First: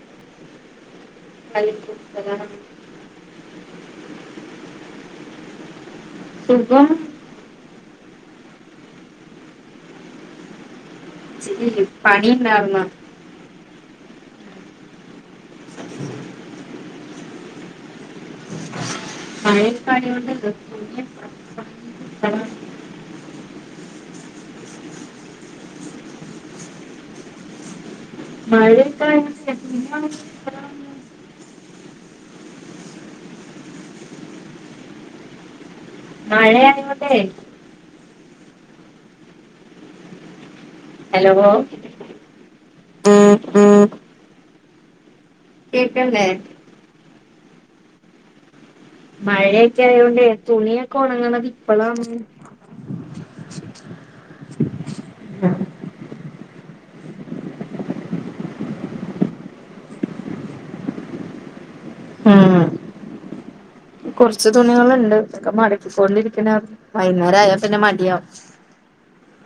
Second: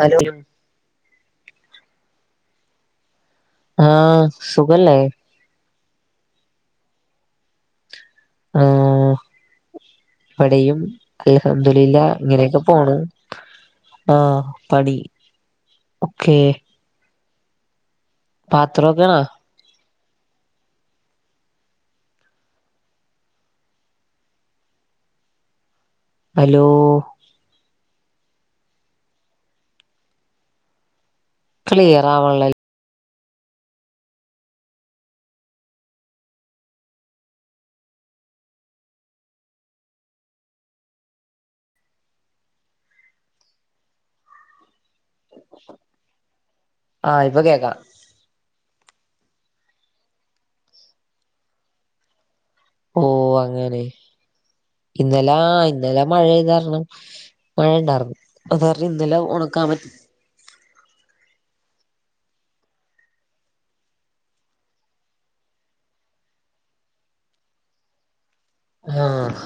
Hello അലിക്കൂത്തല [unintelligible] ആഹ സുഖലേ സുഖം ആ ഇവിടെയും ഇച്ചിരി അൽഹംദുലില്ല ഇങ്ങനെയൊക്കെ പണിയുണ്ടായിരുന്നു പോണ് ആഹ പണി ഓക്കെ പാത്രക്കണോ ആഹ് പണി എടുക്കാത്തോണ്ട് [inaudible] ഹലോ മഴക്ക [unintelligible] ക്ലിയർ ആവുണ്ല്ലേ മഴയേണ് ഇവടെ ഹലോ [inaudible] കേക്ക്ണ്ല്ലേ ആഹ ഇപ്പൊ കേൾക്കാം മഴയൊക്കെ അയോണ്ടേ തുണിയൊക്കെ ഉണങ്ങണത് ഇപ്പോളാ ഓ അങ്ങനെ ഇന്നലാ ഇന്നലെ മഴെയ ത് കാരണം മഴ ഉണ്ടായിരുന്നു അത് കാരണം ഇന്നലെ ഉണക്കാൻ പറ്റ ഉം കൊറച്ച് തുണികൾണ്ട്ക് ഒക്കെ മടക്കി കെണ്ടിരിക്ക്ണ് വൈകുന്നേരം ആയാ പിന്നെ മടിയവും ആഹ്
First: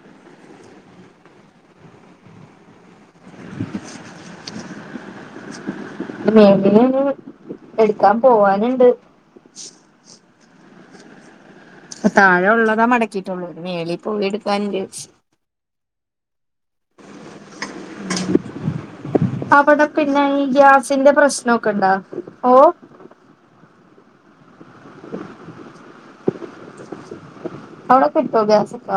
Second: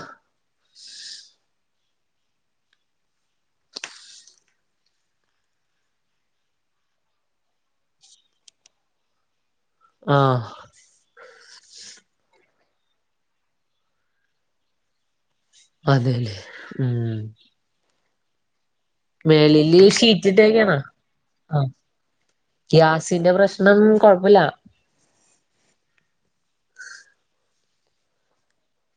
വേണ്ടിന [unintelligible] എടുക്കാൻ പോവാനുണ്ട് ആഹ് അപ്പ താഴെ ഉള്ളതാ മടക്കിയിട്ടുള്ളൂ മേളി പോയി എടുക്കാൻണ്ട് അതെല്ല ഉം [inaudible] മേളില് അവിടെ പിന്നെ ഈ ഷീറ്റിട്ടേക്കാണാ ഗ്യാസിന്റെ പ്രശ്നംക്കെ ഇണ്ടേ ഓ സിന്റെ പ്രശ്നം കുഴപ്പമില്ല അവട കിട്ടോ ഗസക്ക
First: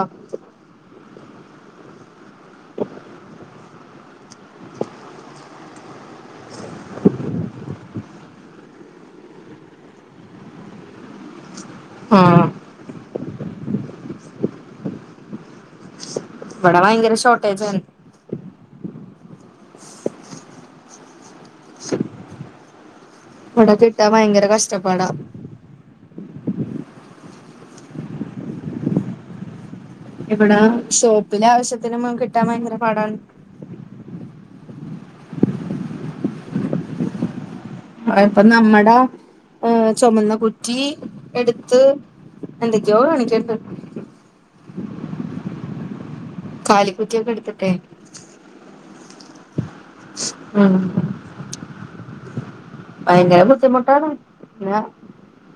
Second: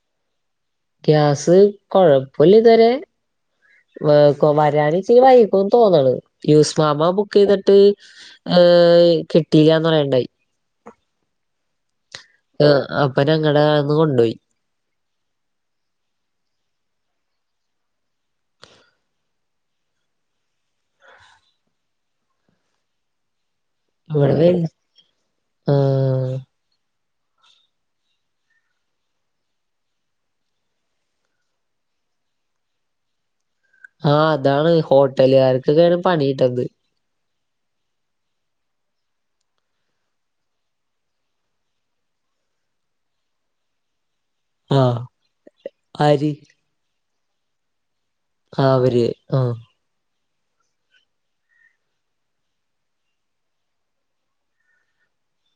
ഗ്യാസ് കൊഴപ്പില്ല ഇതുവരെ വരിയാണി ചെയ വൈക്കോന്ന് തോന്നണ യ ഉസ്മാമ്മ ബുക്ക് ചെയ്തിട്ട് ഏഹ് കിട്ടില്ലന്ന് പറയണ്ടായി ആഹ അപ്പനെ അങ്ങടെന്ന് കൊണ്ടേയി ഇവിടെ ഭയങ്കര ഷോർട്ടേജാണ് ഇവിടെ കിട്ടാ ഇവിടെ ഭയങ്കര വരും കഷ്ടപ്പാടാ ആഹ് ഇബടെ ഷോപ്പിലെ ആവശ്യത്തിന് കിട്ടാൻ ഭയങ്കര പാടാണ് ആഹ് അതാണ് ഹോട്ടലുകാർക്കൊക്കെയാണ് പണി കിട്ടണ്ത് അപ്പൊ നമ്മുടെ ഏ ചുമന്ന കുറ്റി എടുത്ത് എന്തൊക്കെയോ [unintelligible] ആഹ് ആര് കാലിക്കുറ്റിയൊക്കെ എടുത്തിട്ടേ ആ അവര് ആ ഉം ഭയങ്കര ബുദ്ധിമുട്ടാണ് ന്നാ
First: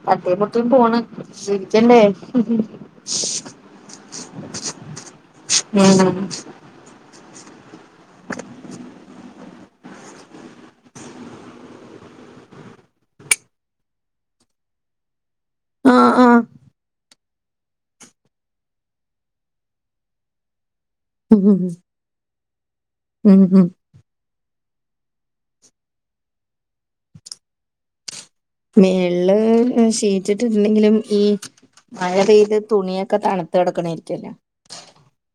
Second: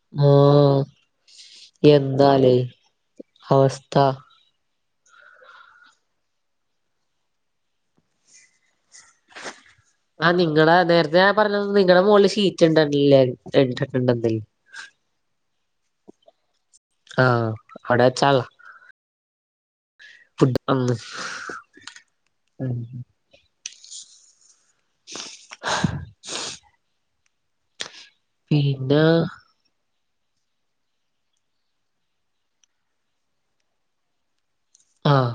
തട്ടിം മുട്ടിം മ ആഹ് പോണ് ചിവിക്കേണ്ടേ എന്താലേ അവസ്ഥ ഉം [inaudible] ആഹ് നിങ്ങള നേരത്തെ ഞാൻ പറഞ്ഞത് നിങ്ങളടെ മോളിൽ ഷീറ്റ് ഇണ്ടല്ലേ ഇട്ട്ടുണ്ടന്നല്ലേ ആഹ് ആഹ് ആഹ് അവിടെവെച്ചാളാ ഫുഡ് അന്ന് ഉം ഉം [inaudible] പിന്നെ മേള്ല് ശീ വിരിച്ചിട്ടുണ്ടെങ്കിലും ഈ മഴ പെയ്ത് തുണിയൊക്കെ തണുത്ത് കിടക്കണായിരിക്കല്ലോ ആഹ്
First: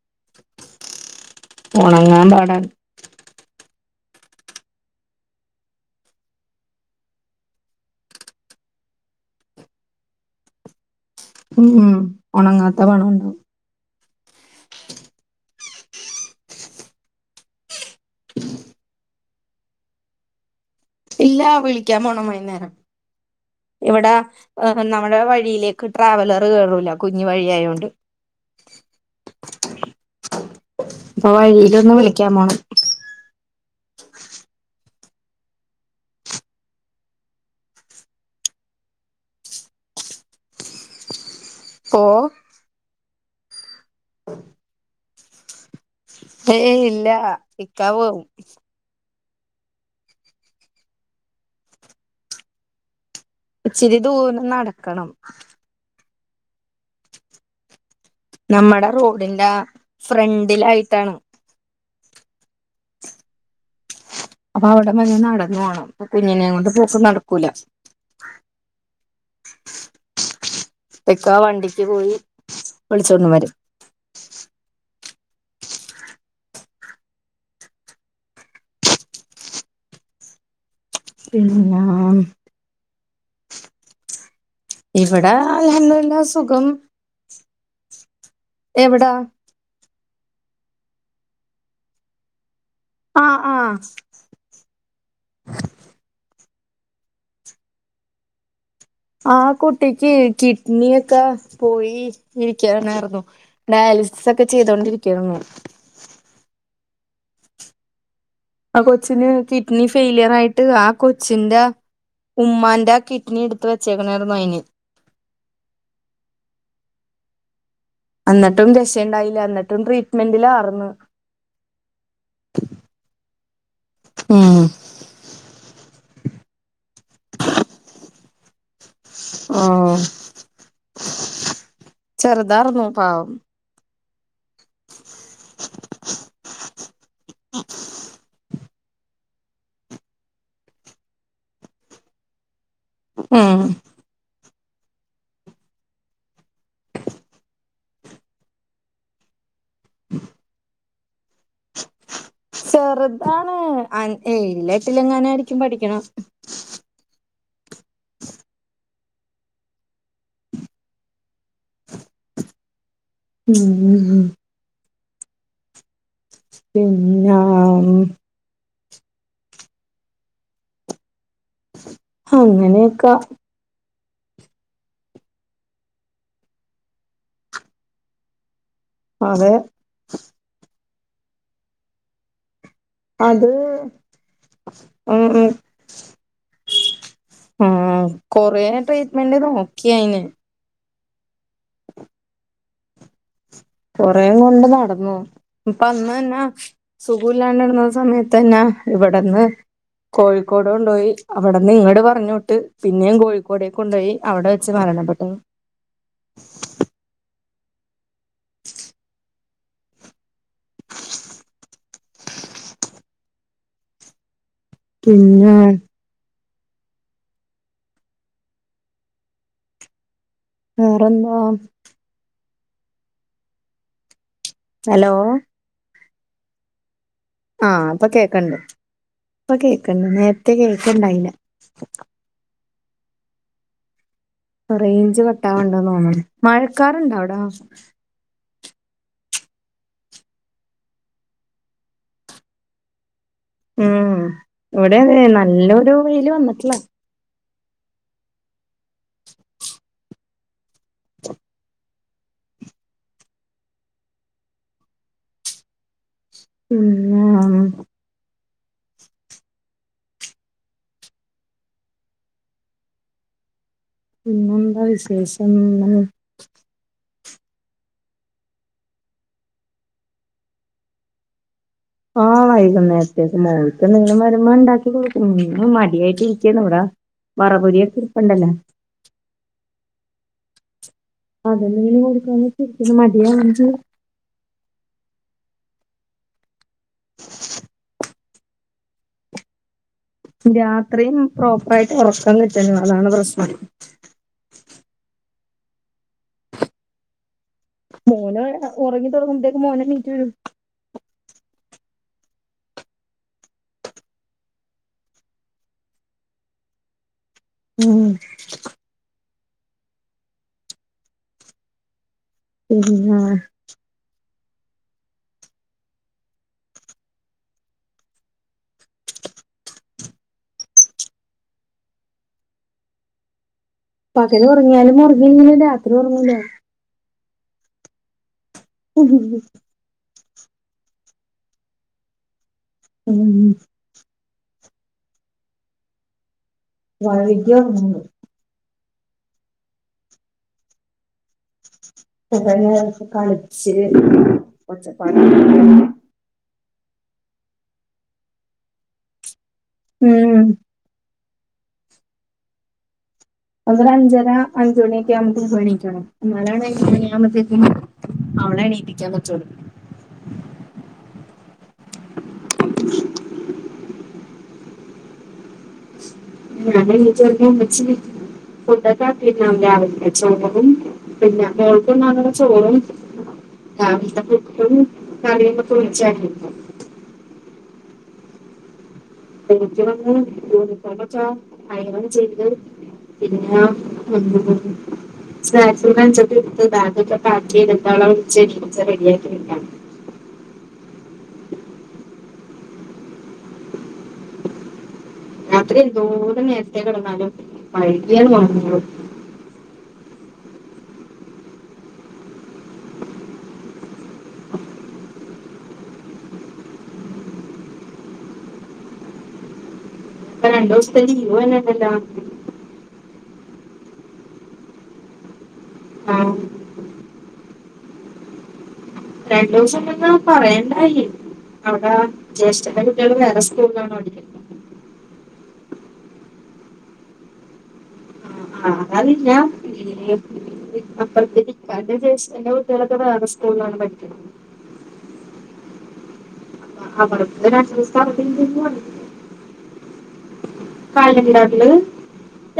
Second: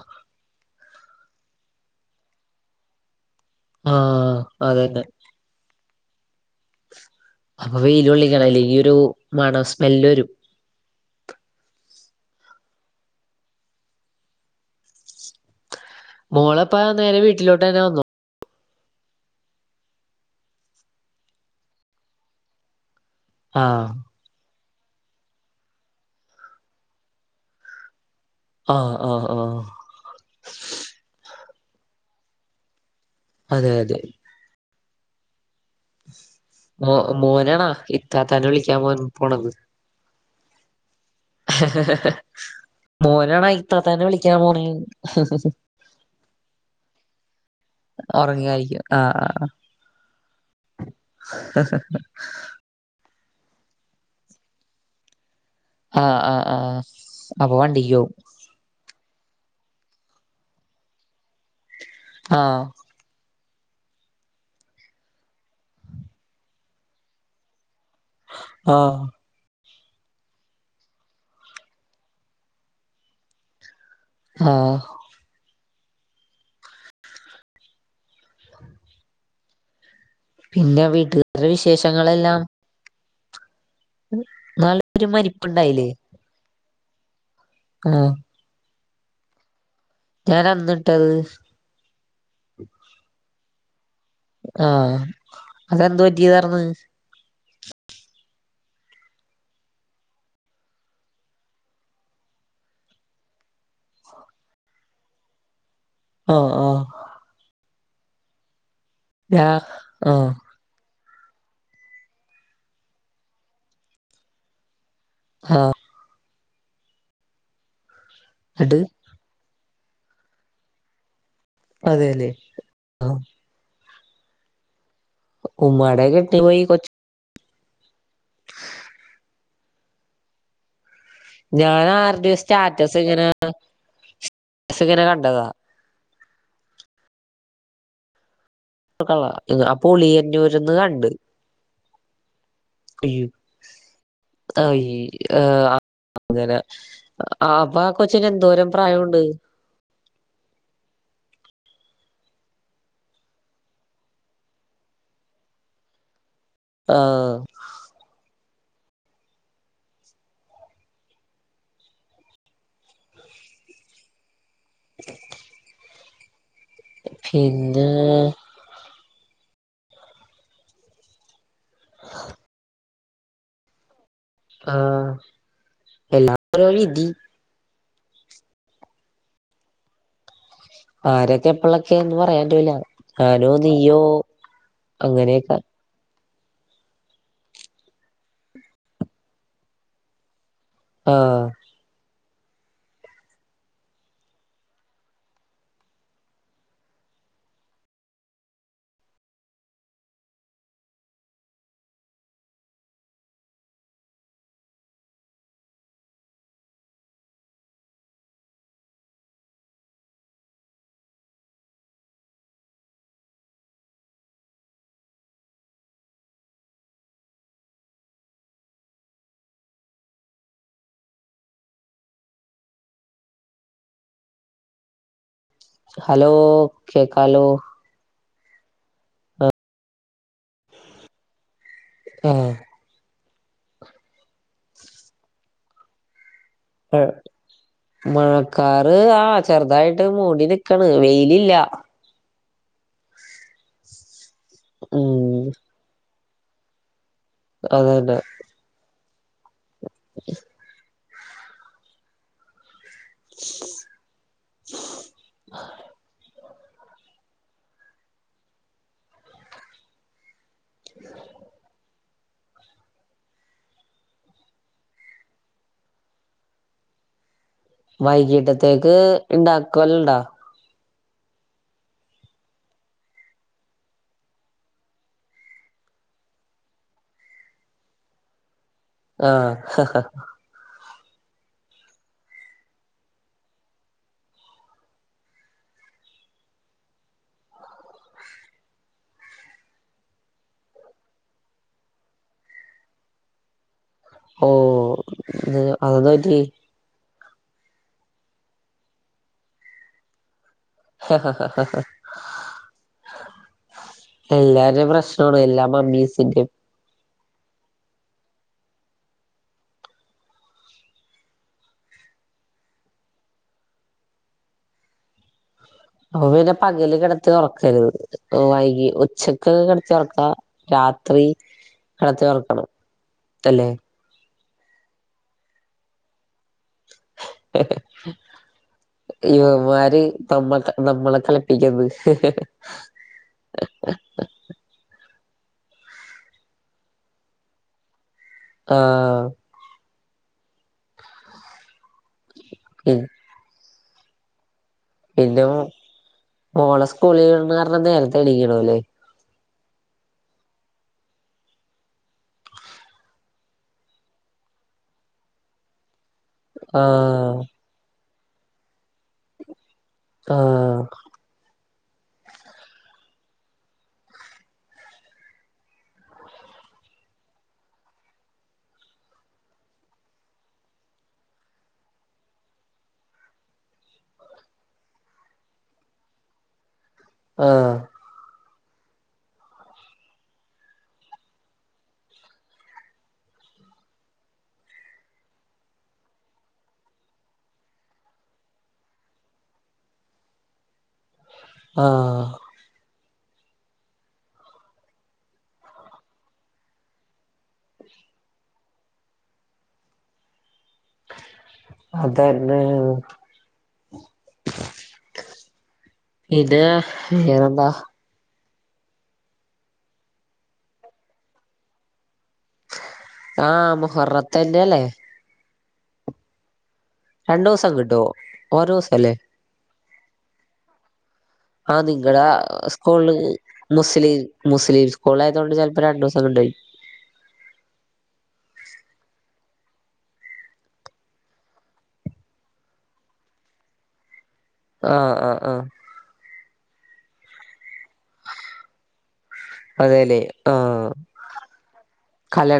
ഉണങ്ങാൻ പാടാണ് ആഹ് അതന്നെ അപ്പൊ വെയിലൊള്ളിക്കണം ഇല്ലെങ്കി ഒരു മണം സ്മെല്ല് വരും ഉം ഉം ഒണങ്ങാത്ത മണം ഉണ്ടാവും മോളെപ്പ നേരെ വീട്ടിലോട്ട് തന്നെ വന്നു ഇല്ല വിളിക്കാൻ പോണം വൈകുന്നേരം ആഹ് ഇവിടെ ഏഹ് നമ്മടെ വഴിയിലേക്ക് ട്രാവലറ് കേറുല്ല കുഞ്ഞു വഴിയായൊണ്ട് ആഹ് ആഹ് ആഹ് ഇപ്പൊ വഴിയില് വന്ന് വിളിക്കാൻ പോണം അതെ അതെ മോ മോനാണാ ഇത്താത്താനെ വിളിക്കാൻ പോയത് പോണത് പോ മോനാണോ ഇത്താത്താനെ വിളിക്കാന് മോന്നേ ഏ ഇല്ല ഇക്കാ പോവും ഒറങ്ങായിരിക്കും ആഹ് ഇച്ചിരി ദൂരം നടക്കണം ആഹ് ആഹ് ആഹ് അപ്പൊ വണ്ടി വണ്ടിക്യോവും നമ്മടെ റോഡിന്റെ ഫ്രണ്ടിലായിട്ടാണ് ആഹ് അപ്പൊ അവിടെ മെല്ല നടന്നു പോണം അപ്പ കുഞ്ഞിനെകൊണ്ട് പോക്കും നടക്കൂല ആഹ് പെക്ക വണ്ടിക്ക് പോയി വിളിച്ചോണ്ട് വരും ആഹ് പിന്നെ വീട്ടിൽത്തെ പിന്നെ വിശേഷങ്ങളെല്ലാം ന്നാള് ഇവിടെ അൽഹംദുലില്ലാ സുഖം ആഹ് എവ്‌ടാ ഞാൻ അന്നിട്ടത് ആഹ് ആഹ് ആഹ് അതെന്ത് പറ്റിയതർന്ന് ആ കുട്ടിക്ക് കിഡ്നിയൊക്കെ പോയി ഇരിക്കയാരുന്ന് ഡയാലിസിസ് ഒക്കെ ചെയ്തൊണ്ടിരിക്കുകയരുന്നു ആഹ് ആഹ് ആഹ് കൊച്ചിന് ഞാ കിഡ്നി ആഹ് ഫെയിലയർ ആയിട്ട് ആ കൊച്ചിന്റെ ഉമ്മാന്റെ കിഡ്നി എടുത്ത് വച്ചേക്കണായിരുന്നു അതിന് ആഹ് എന്നിട്ടും ന്നട്ട് രശ ഉണ്ടായില്ല എന്നിട്ടും ട്രീറ്റ്മെന്റിലറുന്ന് അതെ അല്ലെ ഉഹ്ഹ് കുമ്മാടെ കെട്ടി പോയി കൊച്ച് ആഹ് ഞാൻ ആരുടെയോ ചെറുതാർന്നു സ്റ്റാറ്റസ് ഇങ്ങനെ പാവം സ്റ്റാറ്റസ് ഇങ്ങനെ കണ്ടതാ [unintelligible] [unintelligible] അപ്പൊ ഉളിയന്നുരുന്ന് കണ്ട് അയ്യു ഉം ഐ ആഹ് അങ്ങന ആഹ്ഹ് അപ്പൊ ആ കൊച്ചിന് എന്തോരം പ്രായം ഉണ്ട് ചെറുതാണ് ഏഴലേട്ടില എങ്ങനൊയിയിരിക്കും പഠിക്കണം ആഹ് ഉഹ് പിന്നെ പിന്നാഹ് അങ്ങനെയൊക്ക ആഹ് എല്ലാം ഓരോ വിധി അതെ ആരൊക്കെ എപ്പളൊക്കെ എന്ന് പറയാൻ പറ്റില്ല അത് ഞാനോ നീയോ അങ്ങനെയൊക്കെ ആഹ് കറേ ട്രീറ്റ്മെന്റ് നോക്കിയയിന് ആഹ കൊറേം കൊണ്ട് നടന്നു ഇപ്പ അന്ന്ന്നാ സുഖല്ലാണ്ട് കിടന്ന സമയത്ത് തന്നെ ഇവിടെന്ന് കോഴിക്കോട് കൊണ്ട് പോയി അവിടെന്ന് ഇങ്ങട് പറഞ് വിട്ട് പിന്നേ കോഴിക്കോടക്ക് കൊണ്ടുപയി അവിടെ വെച്ച് മരണപ്പെട്ടു പിന്നെ വേറെന്താ ഹലോ ഹലോ കേക്കാലോ ആഹ് ഇപ്പൊ കേൾക്കണ്ട് ഇപ്പൊ കേക്കണ്ട് നേരത്തെ കേക്കണ്ടയില്ല മ്മ്ഹ്ഹ് റേഞ്ച് കട്ടവണുണ്ടെന്നു തോന്നുന്ന് മഴക്കാറുണ്ട അവിടാ മഴക്കാറ് ആഹ് ചെറുതായിട്ട് മൂടി നൽക്കണ് വെയിലില്ല ഉഹ് ഇവിടെ അതുതന്നെ ഉം നല്ലൊരു വെയില് വന്നിട്ടില്ല അതെന്നെ [unintelligible] പിന്നെ എന്താ വിശേഷം വൈകിട്ടത്തേക്ക് ഇണ്ടാക്കുവൽ ഇണ്ടാ ആഹ് വൈകുന്നേര്ത്തേക്ക് മോൾക്കെന്തെങ്കിലും വരുമ്പം ഇണ്ടാക്കി കൊടുക്കും ഉമ് മടിയായിട്ട് ഇരിക്കേന്ന് ഇവിടാ വറപൊരിയൊക്കിരിപ്പിണ്ടല്ലാ ആഹ് അതന്നെ [unintelligible] കൊടുക്ക വെച്ചിരിക്ക്ന്ന് മടിയ [unintelligible] [inaudible] രാത്രി ഉമ് പ്രോപ്പറായിട്ട് ഒറക്കം കിട്ടുന്നു അതാണ് പ്രശ്നം ഓ നിങ്ങ അതെന്ത് പറ്റി മോന് അ ഒറങ്ങി തൊടങ്ങുമ്പത്തേക്കും മോനെ എണീറ്റ് വരും ഹ് ഹ ഹ ഹ ഹ എല്ലാരേം പ്രശ്നാണ് എല്ലാ മമ്മീസിന്റേം ഉമ് ഉമ് ഉമ് ആഹ് അപ്പൊ പിന്നെ പകല് കെടത്തി ഒറക്കര്ത് വൈകി ഉച്ചക്കൊക്കെ കെടത്തി ഒറക്കാ രാത്രി കെടത്തിയൊറക്കണം അല്ലേ പകല് ഒറങ്ങിയാലും ഒറങ്ങില്ലേലും രാത്രി ഒറങ്ങൂലേ ഇവന്മാര് [unintelligible] നമ്മളെ കളിപ്പിക്ക്ന്ന് ഉമ് [unintelligible] ആഹ് പി [unintelligible] കളിച്ച് ഒച്ചപ്പാട് പിന്നെ മോളെ സ്ക്കൂളിൽ വിടണ കാരണം നേരത്തെ എണീക്കണോല്ലേ ഉമ് അതൊര് അഞ്ചര അഞ്ച് മണിയൊക്കെ ആകുമ്പത്തേക്കും എണീക്കണം എന്നാലാണ് [unintelligible] ആഹ് മണിയാകുമ്പത്തേക്കും അവളെ എണീപ്പിക്കാൻ പറ്റുള്ളൂ ആഹ് [inaudible] ഞാനെണീച്ച് [unintelligible] ഉമ്മച്ചി ഫുഡൊക്കെ ആക്കിട്ടുണ്ടാവും രാവിൽത്തെ ചോറും പിന്ന മോൾക്കെന്നാന്ന് ഉള്ള ചോറും രാവിൽ ത്തെ പുട്ടും കറിയും [unintelligible] ആഹ് [unintelligible] പിന്നാ [unintelligible] സ്നാക്സും ലഞ്ചൊക്കെ എടുത്ത് ബാഗൊക്കെ പാക്കെയ്തിട്ടോളെ വിളിച്ചെണീപ്പിച്ച് റെഡിയാക്കി വിട്ടാ ആഹ് രാത്രി എതൊരു നേരത്തെ കെടന്നാലും വൈകിയാണൊറങ്ങുള്ളു അതന്നെ ഇത് വേറെന്താ ഇപ്പ രണ്ടൂസ്ത്തെക്ക് ലീവ് വരുന്നുണ്ടല്ലാ ആഹ് മുഹർ ത്തന്റല്ലേ ആഹ് രണ്ടൂസം കിട്ടോ ഓരോസല്ലേ രണ്ടൂസം ഇണ്ടെന്ന് പറയിണ്ടായി ആഹ് അവിടാ നിങ്ങടെ ജ്യേഷ്ഠന്റെ കുട്ടിയള് വേറെ സ്കൂളിലാണ് പഠിക്ക്ന്ന് മുസ്‌ലിം സ്കൂളായതോണ്ട് ചെലപ്പോ രണ്ടൂസംണ്ടായി [unintelligible] അപ്പറത്തേ [unintelligible] ജേഷ്ഠന്റെ കുട്ട്യോളൊക്കെ വേറെ സ്കൂളിലാണ് പഠിക്കുന്നത് ആഹ് ആഹ് ആഹ് അവർക്ക് രണ്ടൂസം അവധിയിണ്ടെന്ന് പറഞ്ഞ് അതെ ല്ലെ ആഹ്. കലണ്ടറില്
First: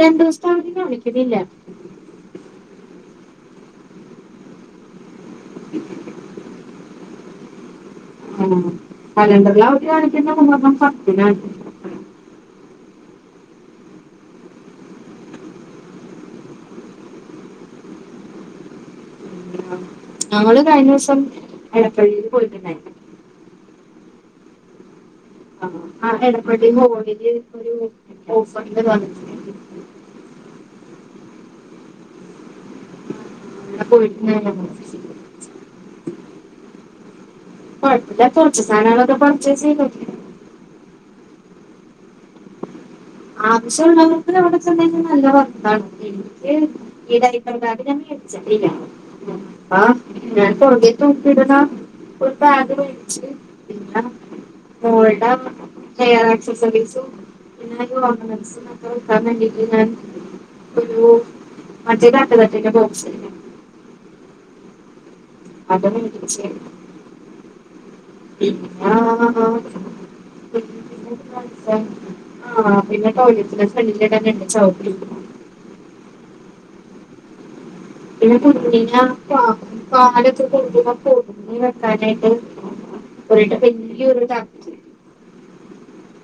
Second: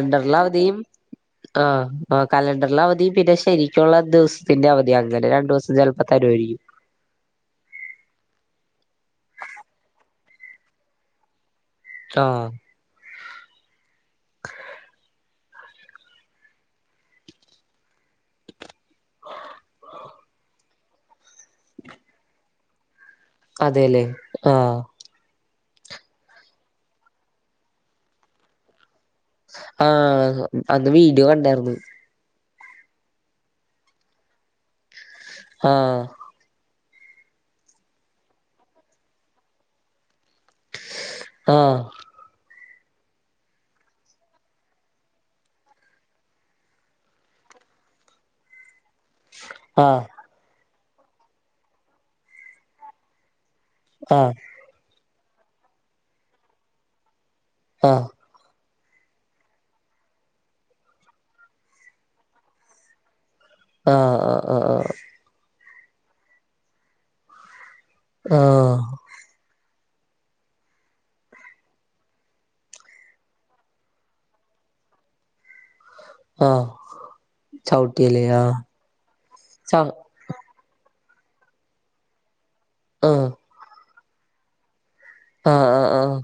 രണ്ടു ദിവസത്തെ അവധി കാണിക്കുന്നില്ല ആഹ് ആഹ്, കലണ്ടറ്ലെ അവധിം പിന്നെ ശരിക്കുള്ള ദിവസത്തിന്റെ അവധിം അങ്ങനെ രണ്ടു ദിവസം ചെലപ്പോ തരുവായിരിക്കും. ഉം. കലണ്ടറ്ലവധി കാണിക്കുന്ന മുഹറം പത്തിനാണ്. ആഹ് [unintelligible] ആഹ് ഞങ്ങള് കഴിഞ്ഞ വസം എടപ്പള്ളിയില് പോയിട്ടുണ്ടായി അതെ ല്ലേ ആഹ് [unintelligible] ആ എടപ്പള്ളി മോളില് ഒരു ഓഫറിന്റെ ഇത് വന്നി ആഹ് [unintelligible] അന്ന് വീഡിയോ കണ്ടാര്ന്നു. ഞാൻ പോയിട്ടുണ്ടായിന്നു അന്ന് ഓഫീസിക്ക് ആഹ് കൊഴപ്പല്ല കൊറച്ച് സാനങ്ങളൊക്കെ പർച്ചേഴ്സ് ചെയ്തു. ആഹ് ആവശ്യമുള്ളവർക്ക് അവിടെ ചെന്ന് കഴിഞ്ഞ നല്ല വർത്താണ. പിന്നെ ഈടൈപ്പർ ബാഗ് ഞാൻ മേടിച്ചിട്ടില്ല. ആ ആഹ് ഞാൻ പൊറകെ തൂക്കിടുന്ന ഒരു ബാഗ് മേടിച്ച് പിന്നെ ആഹ് മോൾടെ ഹെയർ ആക്സസറീസും പിന്നെ അയ്ക്ക് ഓർണമന്റസും നോക്കാൻ വേണ്ടീട്ട് ഞാൻ ഒരുഉ മറ്റേ കട്ടകട്ടന്റെ ബോക്സ്‌ ആഹ് ആഹ് ആഹ് ആഹ് അതൊന്നും നിക്ക് വിഷയല്ല പിന്നെ ആഹ് ആഹ് ആഹ് ആഹ് [inaudible] ആ പിന്നെ ടോയ്ലറ്റിന്റെ ഫ്രണ്ടിലിടാൻ രണ്ട് ചൗട്ടി. ആഹ് ചൗ പിന്നെ കുഞ്ഞിനാ പാ പാലൊക്കെ കൊടുക്കുമ്പം പൊതിഞ്ഞു വെക്കാനായിട്ട്. ആഹ് [unintelligible] വടെ വല്ല്യൊരു ച ആഹ് ആഹ് ആഹ്